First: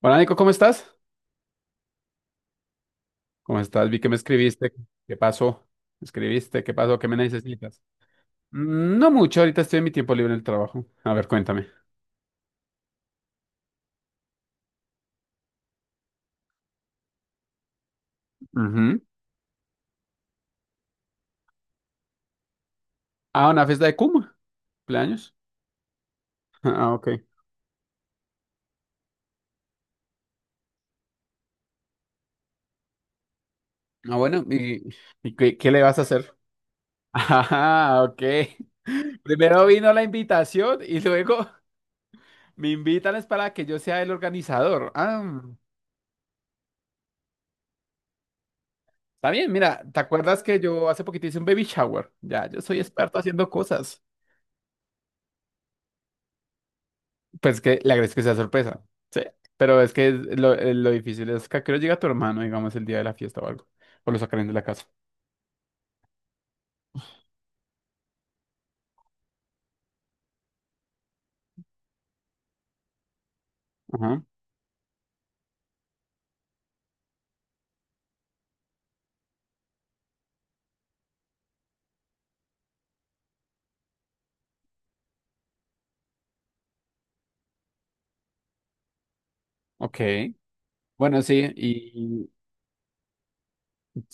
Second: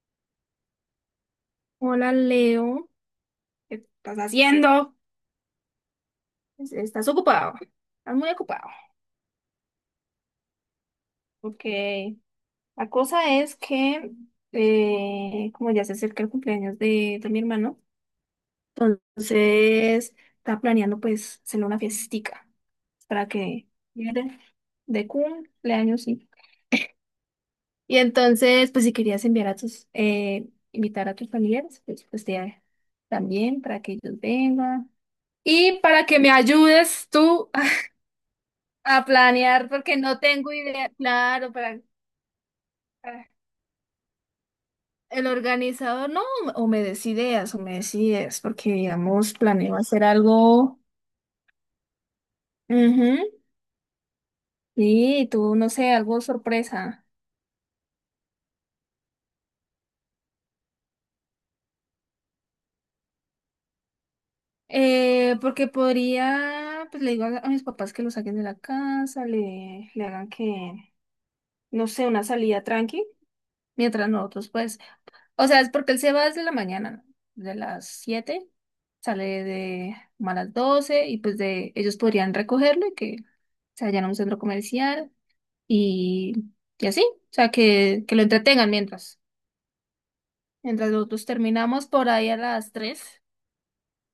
Hola Nico, ¿cómo estás? Hola Leo, ¿Cómo ¿qué estás? Vi que me estás escribiste. haciendo? ¿Qué pasó? ¿Me escribiste? ¿Qué pasó? ¿Qué Estás me ocupado, necesitas? estás muy ocupado. No mucho, ahorita estoy en mi tiempo libre en el trabajo. A ver, Ok, cuéntame. la cosa es que, como ya se acerca el cumpleaños de mi hermano, Ujú. entonces está planeando pues hacerle una fiestica para Ah, una que fiesta de Kuma, viene de cumpleaños. cumpleaños, sí. Ah, ok. Y entonces, pues si querías enviar a tus, invitar a tus familiares, pues, también para que Ah, ellos bueno, ¿y, vengan. y qué Y le vas a para que me hacer? ayudes tú Ah, ok. a Primero planear vino porque la no tengo invitación idea, y luego claro, me invitan es para- para que yo sea el organizador. el Ah, organizador, no, o me des ideas, o me des ideas, porque está digamos, bien, planeo mira, ¿te hacer acuerdas que algo, yo hace poquito hice un baby shower? Ya, yo soy experto ujú, haciendo cosas. sí tú, no sé, algo sorpresa. Pues que le agradezco que sea sorpresa. Sí. Pero es que lo difícil es que a qué hora llega tu hermano, digamos, el día de la fiesta o algo. O lo sacarán de la casa. Porque podría, pues le digo a mis papás que lo saquen de la casa, le hagan que, no sé, una salida tranqui, mientras Ajá. nosotros, pues, o sea, es porque él se va desde la mañana, ¿no? De las 7, sale de como a las 12 y pues de ellos podrían recogerlo y que se vayan a un centro comercial y, y así, o sea, que lo entretengan mientras, Ok. mientras Bueno, nosotros sí, terminamos por ahí y a las 3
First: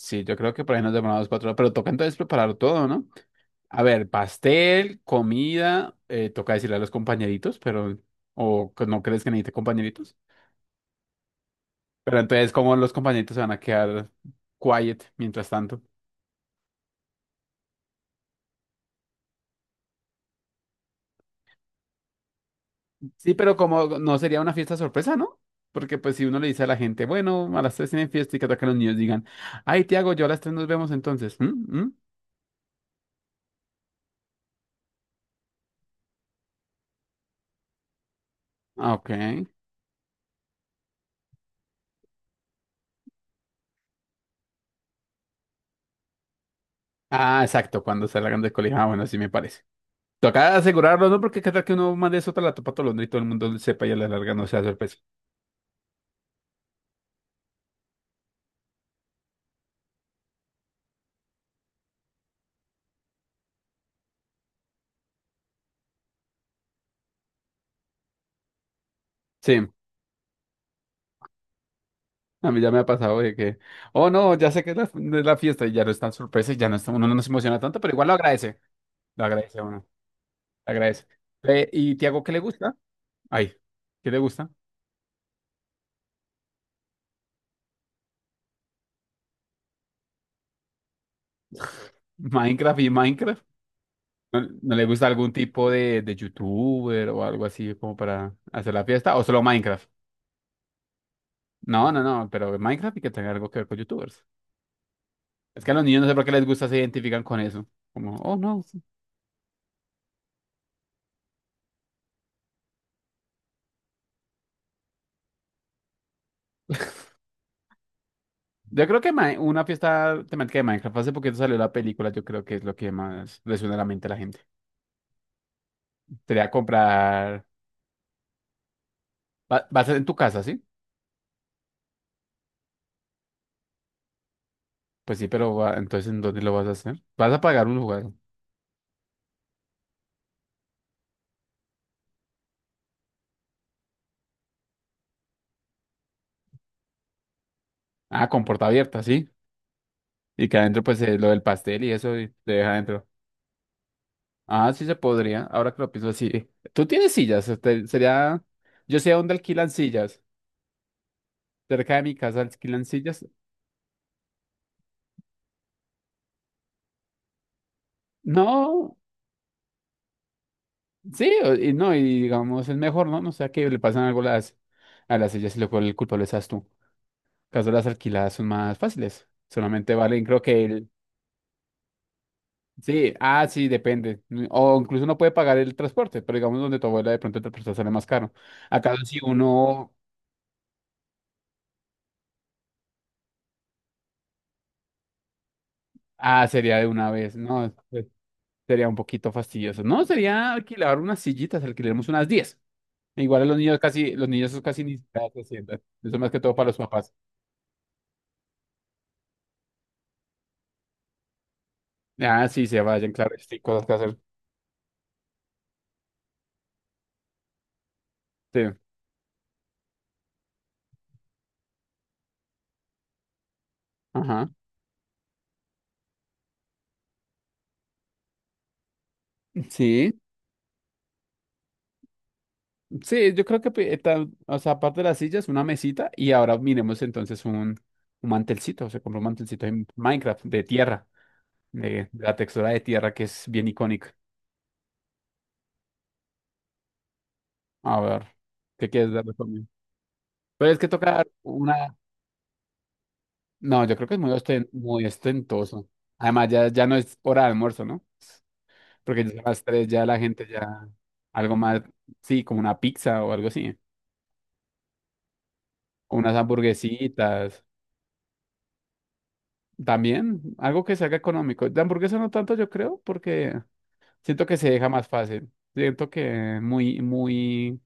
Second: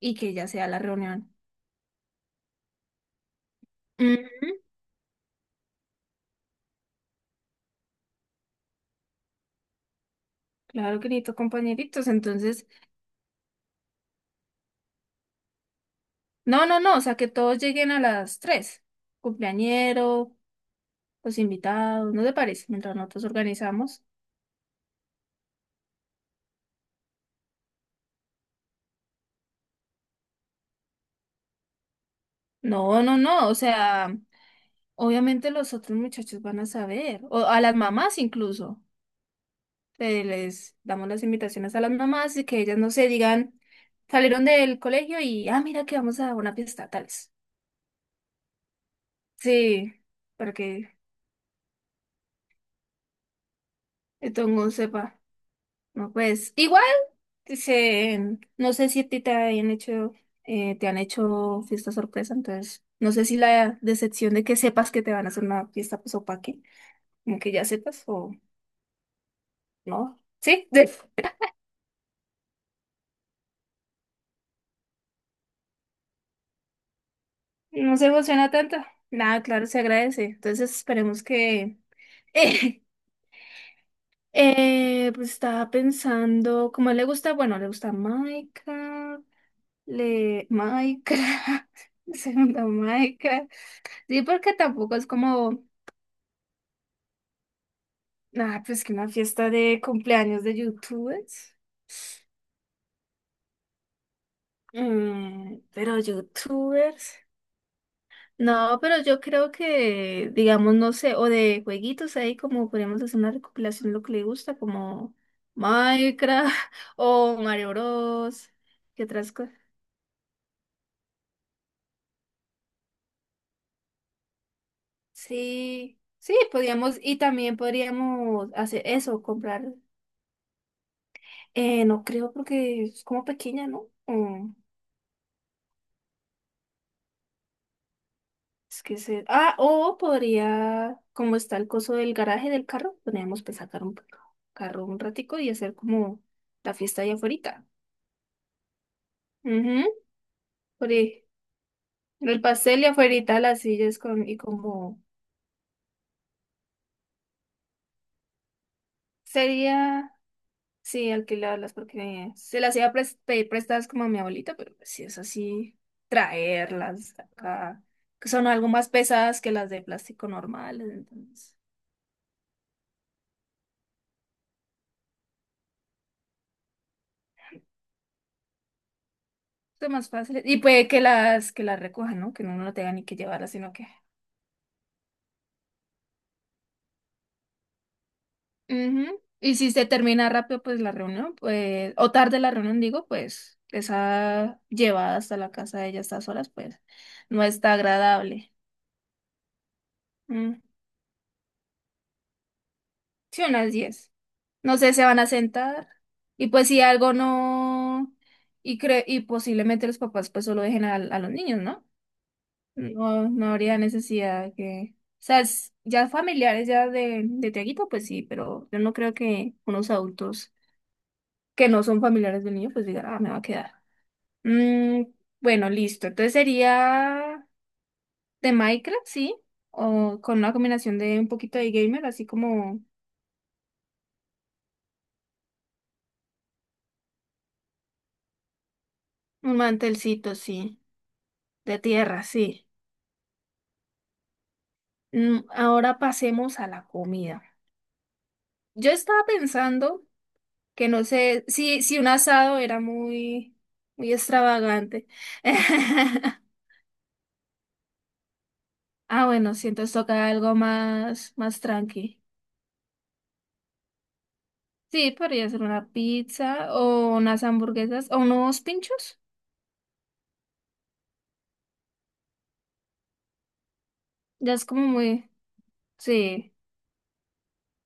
y que yo ya creo que sea por la ahí nos demoramos reunión. 4 horas, pero toca entonces preparar todo, ¿no? A ver, Ujú. pastel, comida, toca decirle a los compañeritos, pero, o que no crees que necesite compañeritos. Claro, querido compañeritos, Pero entonces, entonces, ¿cómo los compañeritos se van a quedar quiet mientras tanto? no, no, no, o sea, que todos lleguen a las 3 cumpleañero, los invitados, ¿no te parece? Mientras nosotros Sí, pero como organizamos. no sería una fiesta sorpresa, ¿no? Porque pues si uno le dice a la gente, bueno, a las tres tienen fiesta y que atacan los niños digan, ay, Tiago, yo a las tres nos vemos entonces. ¿Mm? ¿Mm? No, no, no, o sea... Obviamente los otros muchachos van a saber, o a las mamás incluso. Ah, ok. Les damos las invitaciones a las mamás y que ellas no se digan, salieron del colegio y, ah, mira que vamos a una fiesta, tales. Ah, exacto, cuando salgan del colegio. Ah, bueno, así me parece. Sí, para Toca que asegurarlo, ¿no? Porque cada que uno mande eso a la topa tolondra y todo el mundo sepa y a la el larga no sea tongo sorpresa. sepa. No, pues, igual, dicen, no sé si a ti te han hecho fiesta sorpresa, entonces, no sé si la decepción de que sepas que te van a hacer una fiesta, pues, o pa' qué, como que ya sepas o Sí, no. ¿Sí? a mí ya me ha pasado de que, oh no, ya sé que es la, no es la fiesta y ya no es tan sorpresa y ya no está, uno no se emociona tanto, pero No igual se lo emociona agradece. tanto. Lo Nada, agradece a claro, uno, se lo agradece. Entonces agradece. esperemos que... ¿Y Tiago qué le gusta? Ay, ¿qué le gusta? Pues estaba pensando, como le gusta, bueno, le gusta Minecraft, le... Minecraft, segunda Minecraft y Minecraft. Minecraft. Sí, ¿No, porque no le tampoco es gusta algún como, tipo de youtuber o algo así como para ah, hacer pues la que una fiesta? ¿O solo fiesta de Minecraft? cumpleaños de youtubers. No, no, no, pero Minecraft y que tenga algo que ver con youtubers. Mm, Es que a los pero niños no sé por qué les gusta, se youtubers. identifican con eso. Como, oh no. No, Sí. pero yo creo que, digamos, no sé, o de jueguitos ahí, como podríamos hacer una recopilación de lo que le gusta, como Minecraft o Mario Bros. Yo creo ¿Qué que otras cosas? una fiesta temática de Minecraft, hace poquito salió la película, yo creo que es lo que más le suena a la mente a la gente. Sí, sí, Sería podríamos, y comprar. también podríamos hacer eso, Va, comprar. va a ser en tu casa, ¿sí? No creo porque es como pequeña, ¿no? Mm, Pues sí, pero entonces ¿en dónde lo vas a hacer? Vas a pagar un lugar. es que se. Ah, o podría, como está el coso del garaje del carro, podríamos pues, sacar un carro un ratico y hacer como la fiesta allá afuera. Ah, con puerta abierta, sí. Y que adentro, pues Ori- lo del pastel y eso y El te deja pastel y adentro. afuerita las sillas con, y Ah, sí se como podría. Ahora que lo pienso así. Tú tienes sillas. Este, sería. Yo sé dónde alquilan sería, sillas. sí, alquilarlas Cerca de mi porque casa se las alquilan iba a sillas. pedir prestadas como a mi abuelita, pero pues si es así, traerlas acá, que son algo más No. pesadas que las de plástico normales, Sí, entonces y no, y digamos, es mejor, ¿no? No sea que le pasan algo a las, sillas y luego el culpable seas tú. Caso las alquiladas son más fáciles. son Solamente más valen, creo fáciles. Y que puede el. Que las recojan, ¿no? Que no uno no tenga ni Sí, que ah, llevarlas, sí, sino que depende. O incluso uno puede pagar el transporte, pero digamos donde tu abuela de pronto el transporte sale más caro. Acaso si ujú. Y si se uno. termina rápido, pues la reunión, pues, o tarde la reunión, digo, pues esa llevada hasta la casa de ella a estas Ah, horas, sería pues de una vez. no No, está agradable. sería un poquito fastidioso. No, sería Mm. alquilar unas sillitas, alquilaremos unas 10. Igual Sí, a los unas niños 10. casi, los niños No casi sé, ni se van a siquiera se sientan. sentar Eso más que y todo para pues los si algo papás. no, y, cre y posiblemente los papás pues solo dejen a los niños, ¿no? Ah, sí, se vayan, No, claro, no sí, habría cosas que hacer. necesidad que... O sea, ya familiares ya de Tiaguito, pues sí, Sí. pero yo no creo que unos adultos que no son familiares del niño, pues digan, ah, me va a quedar. Ajá. Mm, bueno, listo. Entonces sería de Minecraft, sí. Sí, O con una combinación de un poquito de gamer, así como sí, yo creo que, o sea, aparte de las sillas, una mesita y ahora miremos entonces un mantelcito. Se compró un un mantelcito en mantelcito, Minecraft de sí. tierra, De de, tierra, de la sí. textura de tierra que es bien icónica. Mm, ahora pasemos a la comida. A ver, ¿qué Yo quieres estaba darle conmigo? pensando Pero es que que no tocar sé si, una. si un asado era muy, No, yo creo que muy es muy extravagante. ostentoso. Además, ya no es hora de almuerzo, ¿no? Porque Ah, ya a bueno, las sí, tres entonces ya la toca gente algo ya más, algo más más, tranqui. sí, como una pizza o algo así, Sí, podría ser una o unas pizza o unas hamburguesitas. hamburguesas o unos pinchos. También algo que se haga económico. De hamburguesa no tanto, yo creo, porque siento Ya que es se como deja más muy. fácil. Siento Sí, que muy, muy,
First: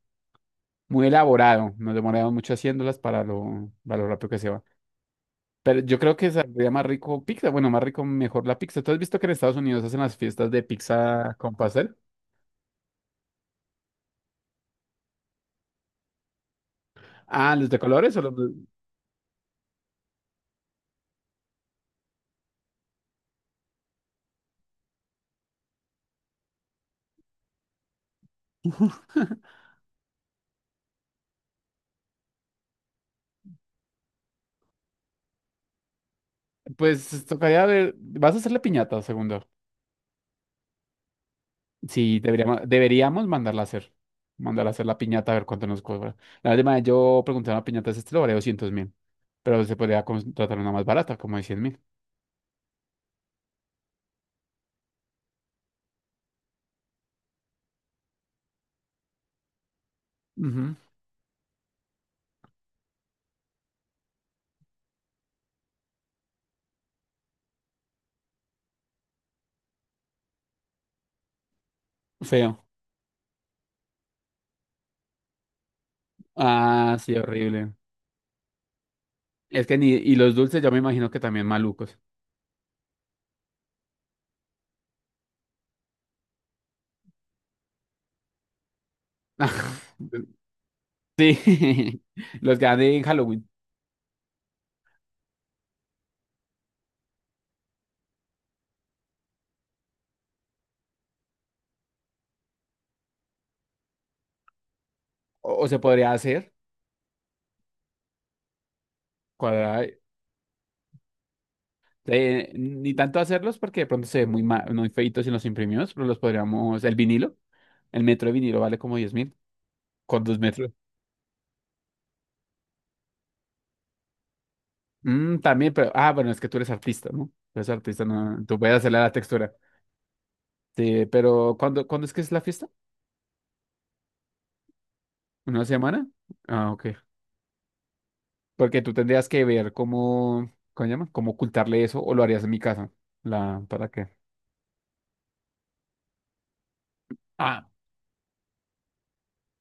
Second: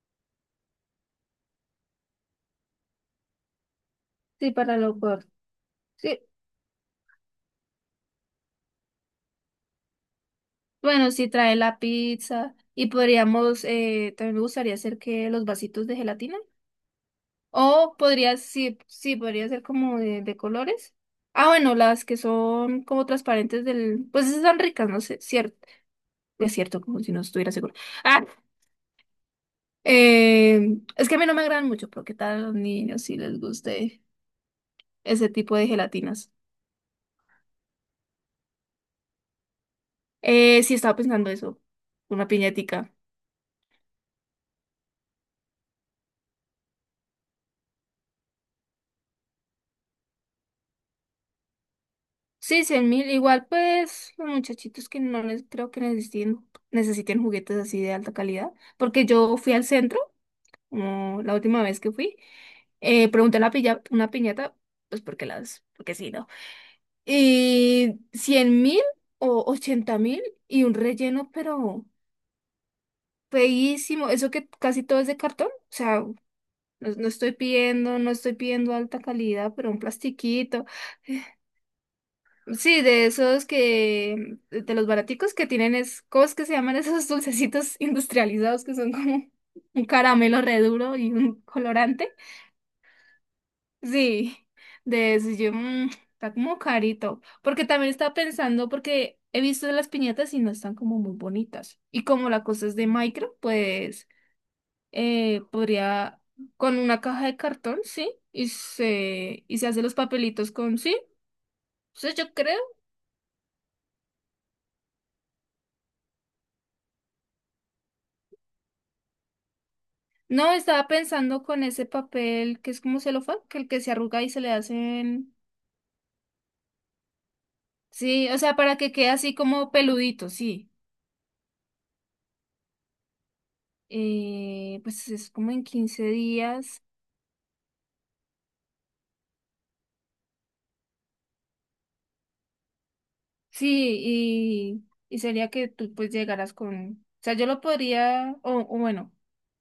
muy elaborado. Nos demoramos mucho haciéndolas para lo rápido que se sí, va. para lo corto. Pero yo creo Sí, que saldría más rico pizza. Bueno, más rico, mejor la pizza. ¿Tú has visto que en Estados Unidos hacen las fiestas de bueno, sí pizza con trae la pastel? pizza y podríamos, también me gustaría hacer que los vasitos de gelatina. Ah, ¿los de O colores o los podría, de- sí, sí, podría ser como de colores. Ah, bueno, las que son como transparentes del, pues esas son ricas, no sé, cierto, es cierto, como si no estuviera seguro. Ah, es que a mí no me agradan mucho, pero qué tal a los niños si les guste ese tipo de gelatinas. Pues tocaría ver. ¿Vas a hacer la piñata, segundo? Sí, estaba pensando eso, Sí, una deberíamos, piñatica. deberíamos mandarla a hacer. Mandarla a hacer la piñata a ver cuánto nos cobra. La última vez yo pregunté a una piñata de este lo valía 200.000. Pero se podría contratar una más barata, como de 100.000. Sí, 100.000. Igual, pues, los muchachitos que no les creo que necesiten, necesiten juguetes así de alta calidad. Porque yo fui al centro, Ujú. como la última vez que fui, pregunté a la una piñata, pues porque las, porque sí, ¿no? Y 100.000 o 80.000 y un relleno, pero Feo. feísimo. Eso que casi todo es de cartón. O sea, no, Ah, no sí, estoy horrible. pidiendo, no estoy pidiendo alta calidad, Es pero que un ni. Y los dulces plastiquito. yo me imagino que también malucos. Sí, de esos que, de los baraticos que tienen es, ¿cómo es que se llaman esos dulcecitos industrializados que son como un caramelo re duro y un Sí, colorante? los que dan en Halloween. Sí, de esos yo, mm, está como carito, porque también estaba pensando, porque he visto las piñatas y no están como muy bonitas, y como la cosa es de micro, pues O se podría podría, hacer, con una caja de cartón, sí, y se hace cuadrar, los papelitos con, sí, entonces yo creo ni tanto hacerlos porque de pronto se ven muy feitos si los imprimimos, pero los podríamos, el vinilo, el metro de vinilo vale como 10.000, con dos no, metros. estaba pensando con ese papel que es como celofán, que el que se arruga y se le hacen. También, pero, ah, bueno, es que tú eres artista, ¿no? Tú eres artista, Sí, o no, sea, tú para puedes que hacerle a quede la así textura. como peludito, sí. Sí, pero ¿cuándo es que es la fiesta? Pues es como en ¿Una 15 semana? Ah, días. ok. Porque tú tendrías que ver cómo, ¿cómo se llama? Cómo ocultarle eso o lo harías en mi casa. La, ¿para Sí, qué? Y sería que tú pues llegaras con. O sea, yo lo podría. O bueno,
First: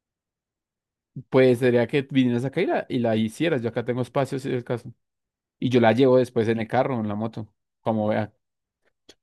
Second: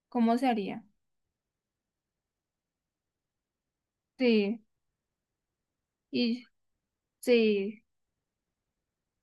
¿cómo se haría? Pues sería que vinieras acá y la, hicieras. Yo acá tengo espacio, si es Sí, el caso. Y yo la llevo y después en el carro, o en la moto, sí, como vea.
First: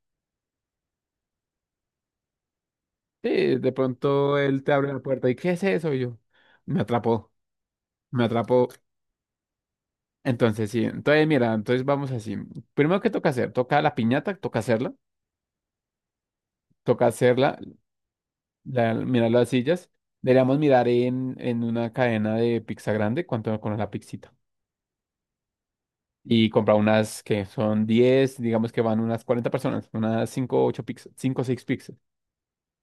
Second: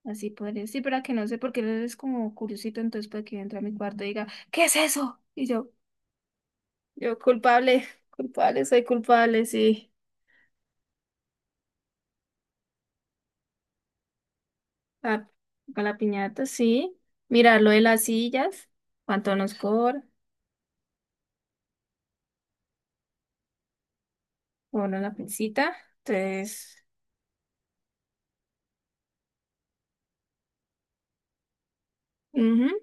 así podría. Sí, pero que no sé, porque él es como curiosito, entonces puede que Sí, entre a de mi cuarto y diga, pronto él ¿qué te es abre la eso? puerta y Y ¿qué es yo, eso? Y yo, me yo atrapó, culpable, me culpable, atrapó. soy culpable, sí. Entonces, sí, entonces mira, entonces vamos así. Primero, ¿qué toca hacer? Toca la piñata, toca hacerla, Ah, con la piñata, sí. toca hacerla, Mirar lo de las sillas, mirar cuánto las nos sillas. cobra, Deberíamos mirar en una cadena de pizza grande cuánto con la pizzita. bueno, la pincita. Y comprar Entonces, unas que son 10 digamos que van unas 40 personas, unas 5 8 pizzas, 5 o seis pizzas. ujú.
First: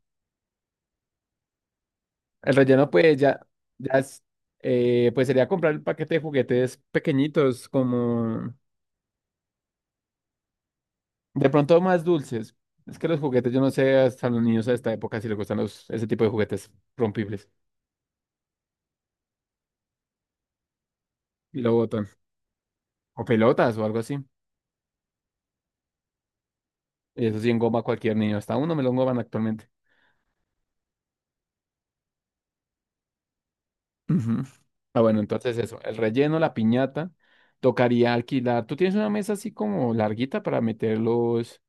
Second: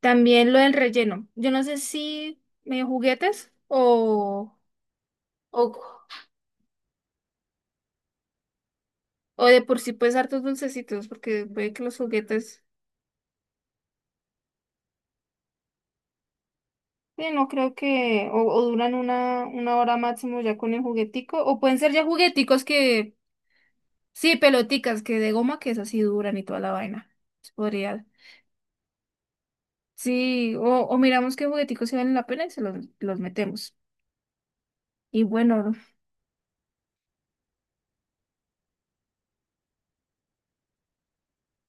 También lo del relleno. Yo no sé si El relleno, pues ya, juguetes ya es, pues sería comprar el o, paquete de juguetes pequeñitos, como o de por sí pues hartos dulcecitos, porque de puede pronto que los más dulces. juguetes, Es que los juguetes, yo no sé hasta los niños a esta época si les gustan ese tipo de juguetes sí, rompibles no creo que, o duran una hora máximo ya con el juguetico, y o lo pueden ser ya botan. jugueticos que, O pelotas o algo así. sí, peloticas, que de goma que esas sí duran y toda la vaina. Y eso sí engoma a Podría. cualquier niño. Hasta uno me lo engoman actualmente. Sí, o miramos qué jugueticos se valen la pena y se los metemos. Ujú. Ah, bueno, Y entonces bueno, eso. El relleno, la piñata, tocaría alquilar. ¿Tú tienes una mesa así como larguita para meterlos,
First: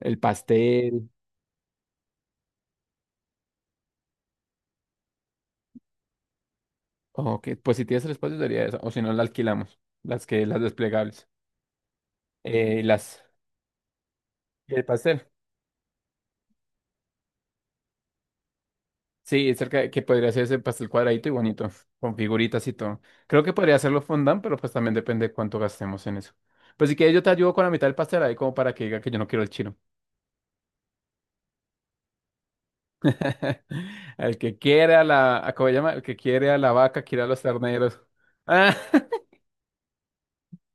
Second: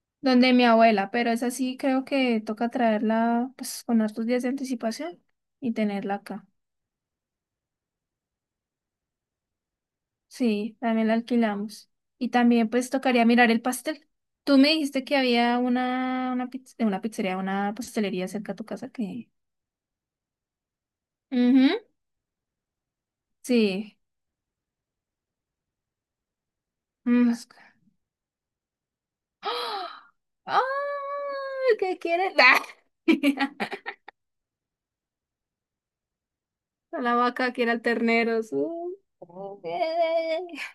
el donde mi pastel? abuela, pero es así, creo que toca traerla pues con hartos días de anticipación y tenerla acá. Ok, pues si tienes el espacio sería esa, o si no la alquilamos, las Sí, también la desplegables. alquilamos. Y también Eh, y pues las, tocaría mirar el pastel. Tú me y el dijiste que pastel. había una, una pizzería, una pastelería cerca a tu casa que... Sí, cerca que podría ser ese pastel cuadradito y bonito, Ujú, con figuritas y todo. Creo que podría sí. hacerlo fondant, pero pues también depende de cuánto gastemos en eso. Pues si quieres yo te Mm, ayudo con la mitad del pastel ahí como para que diga que yo no quiero el chino. ¡ah! ¡Ay! ¿Qué quieres? El que quiere a la, ¿a ¿cómo se llama? El que quiere a la vaca, A la quiere a los vaca que era el terneros. ternero. Ah,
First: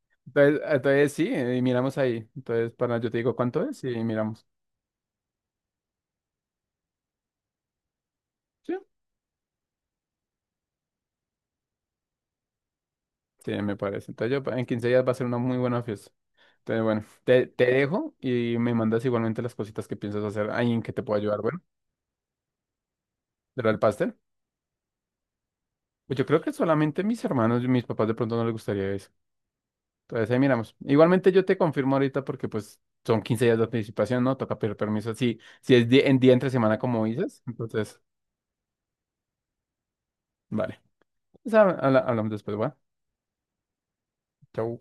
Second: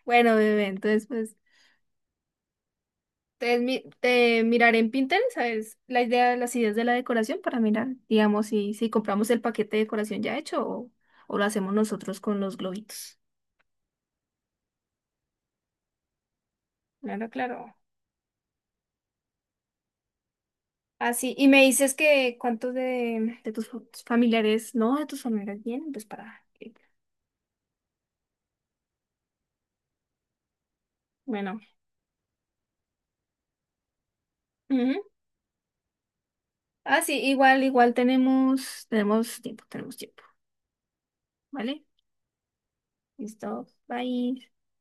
Bueno, entonces, bebé, entonces entonces sí, pues y miramos ahí. Entonces, para yo te digo te, cuánto es y te miramos. miraré en Pinterest, ¿sabes? La idea de las ideas de la decoración para mirar, digamos, ¿Sí? si, si compramos el paquete de decoración ya hecho o lo hacemos nosotros con los globitos. Sí, me parece. Entonces yo en 15 días va a ser una muy buena fiesta. Entonces, bueno, Claro, te claro. dejo y me mandas igualmente las cositas que piensas hacer ahí en que te pueda Así, ayudar. y Bueno, me dices que cuántos de ¿de lo tus del pastel? familiares, no, de tus familiares vienen, pues Pues yo creo para... que que- solamente mis hermanos y mis papás de pronto no les gustaría eso. Entonces ahí miramos. Igualmente yo te Bueno. confirmo ahorita porque pues son 15 días de anticipación, ¿no? Toca pedir Ujú. permiso. Si es en día entre semana Ah, como sí, dices, igual, igual entonces, tenemos, tenemos tiempo, vale. Pues, ¿vale? Hablamos después, ¿va? Listo, bye. Chau.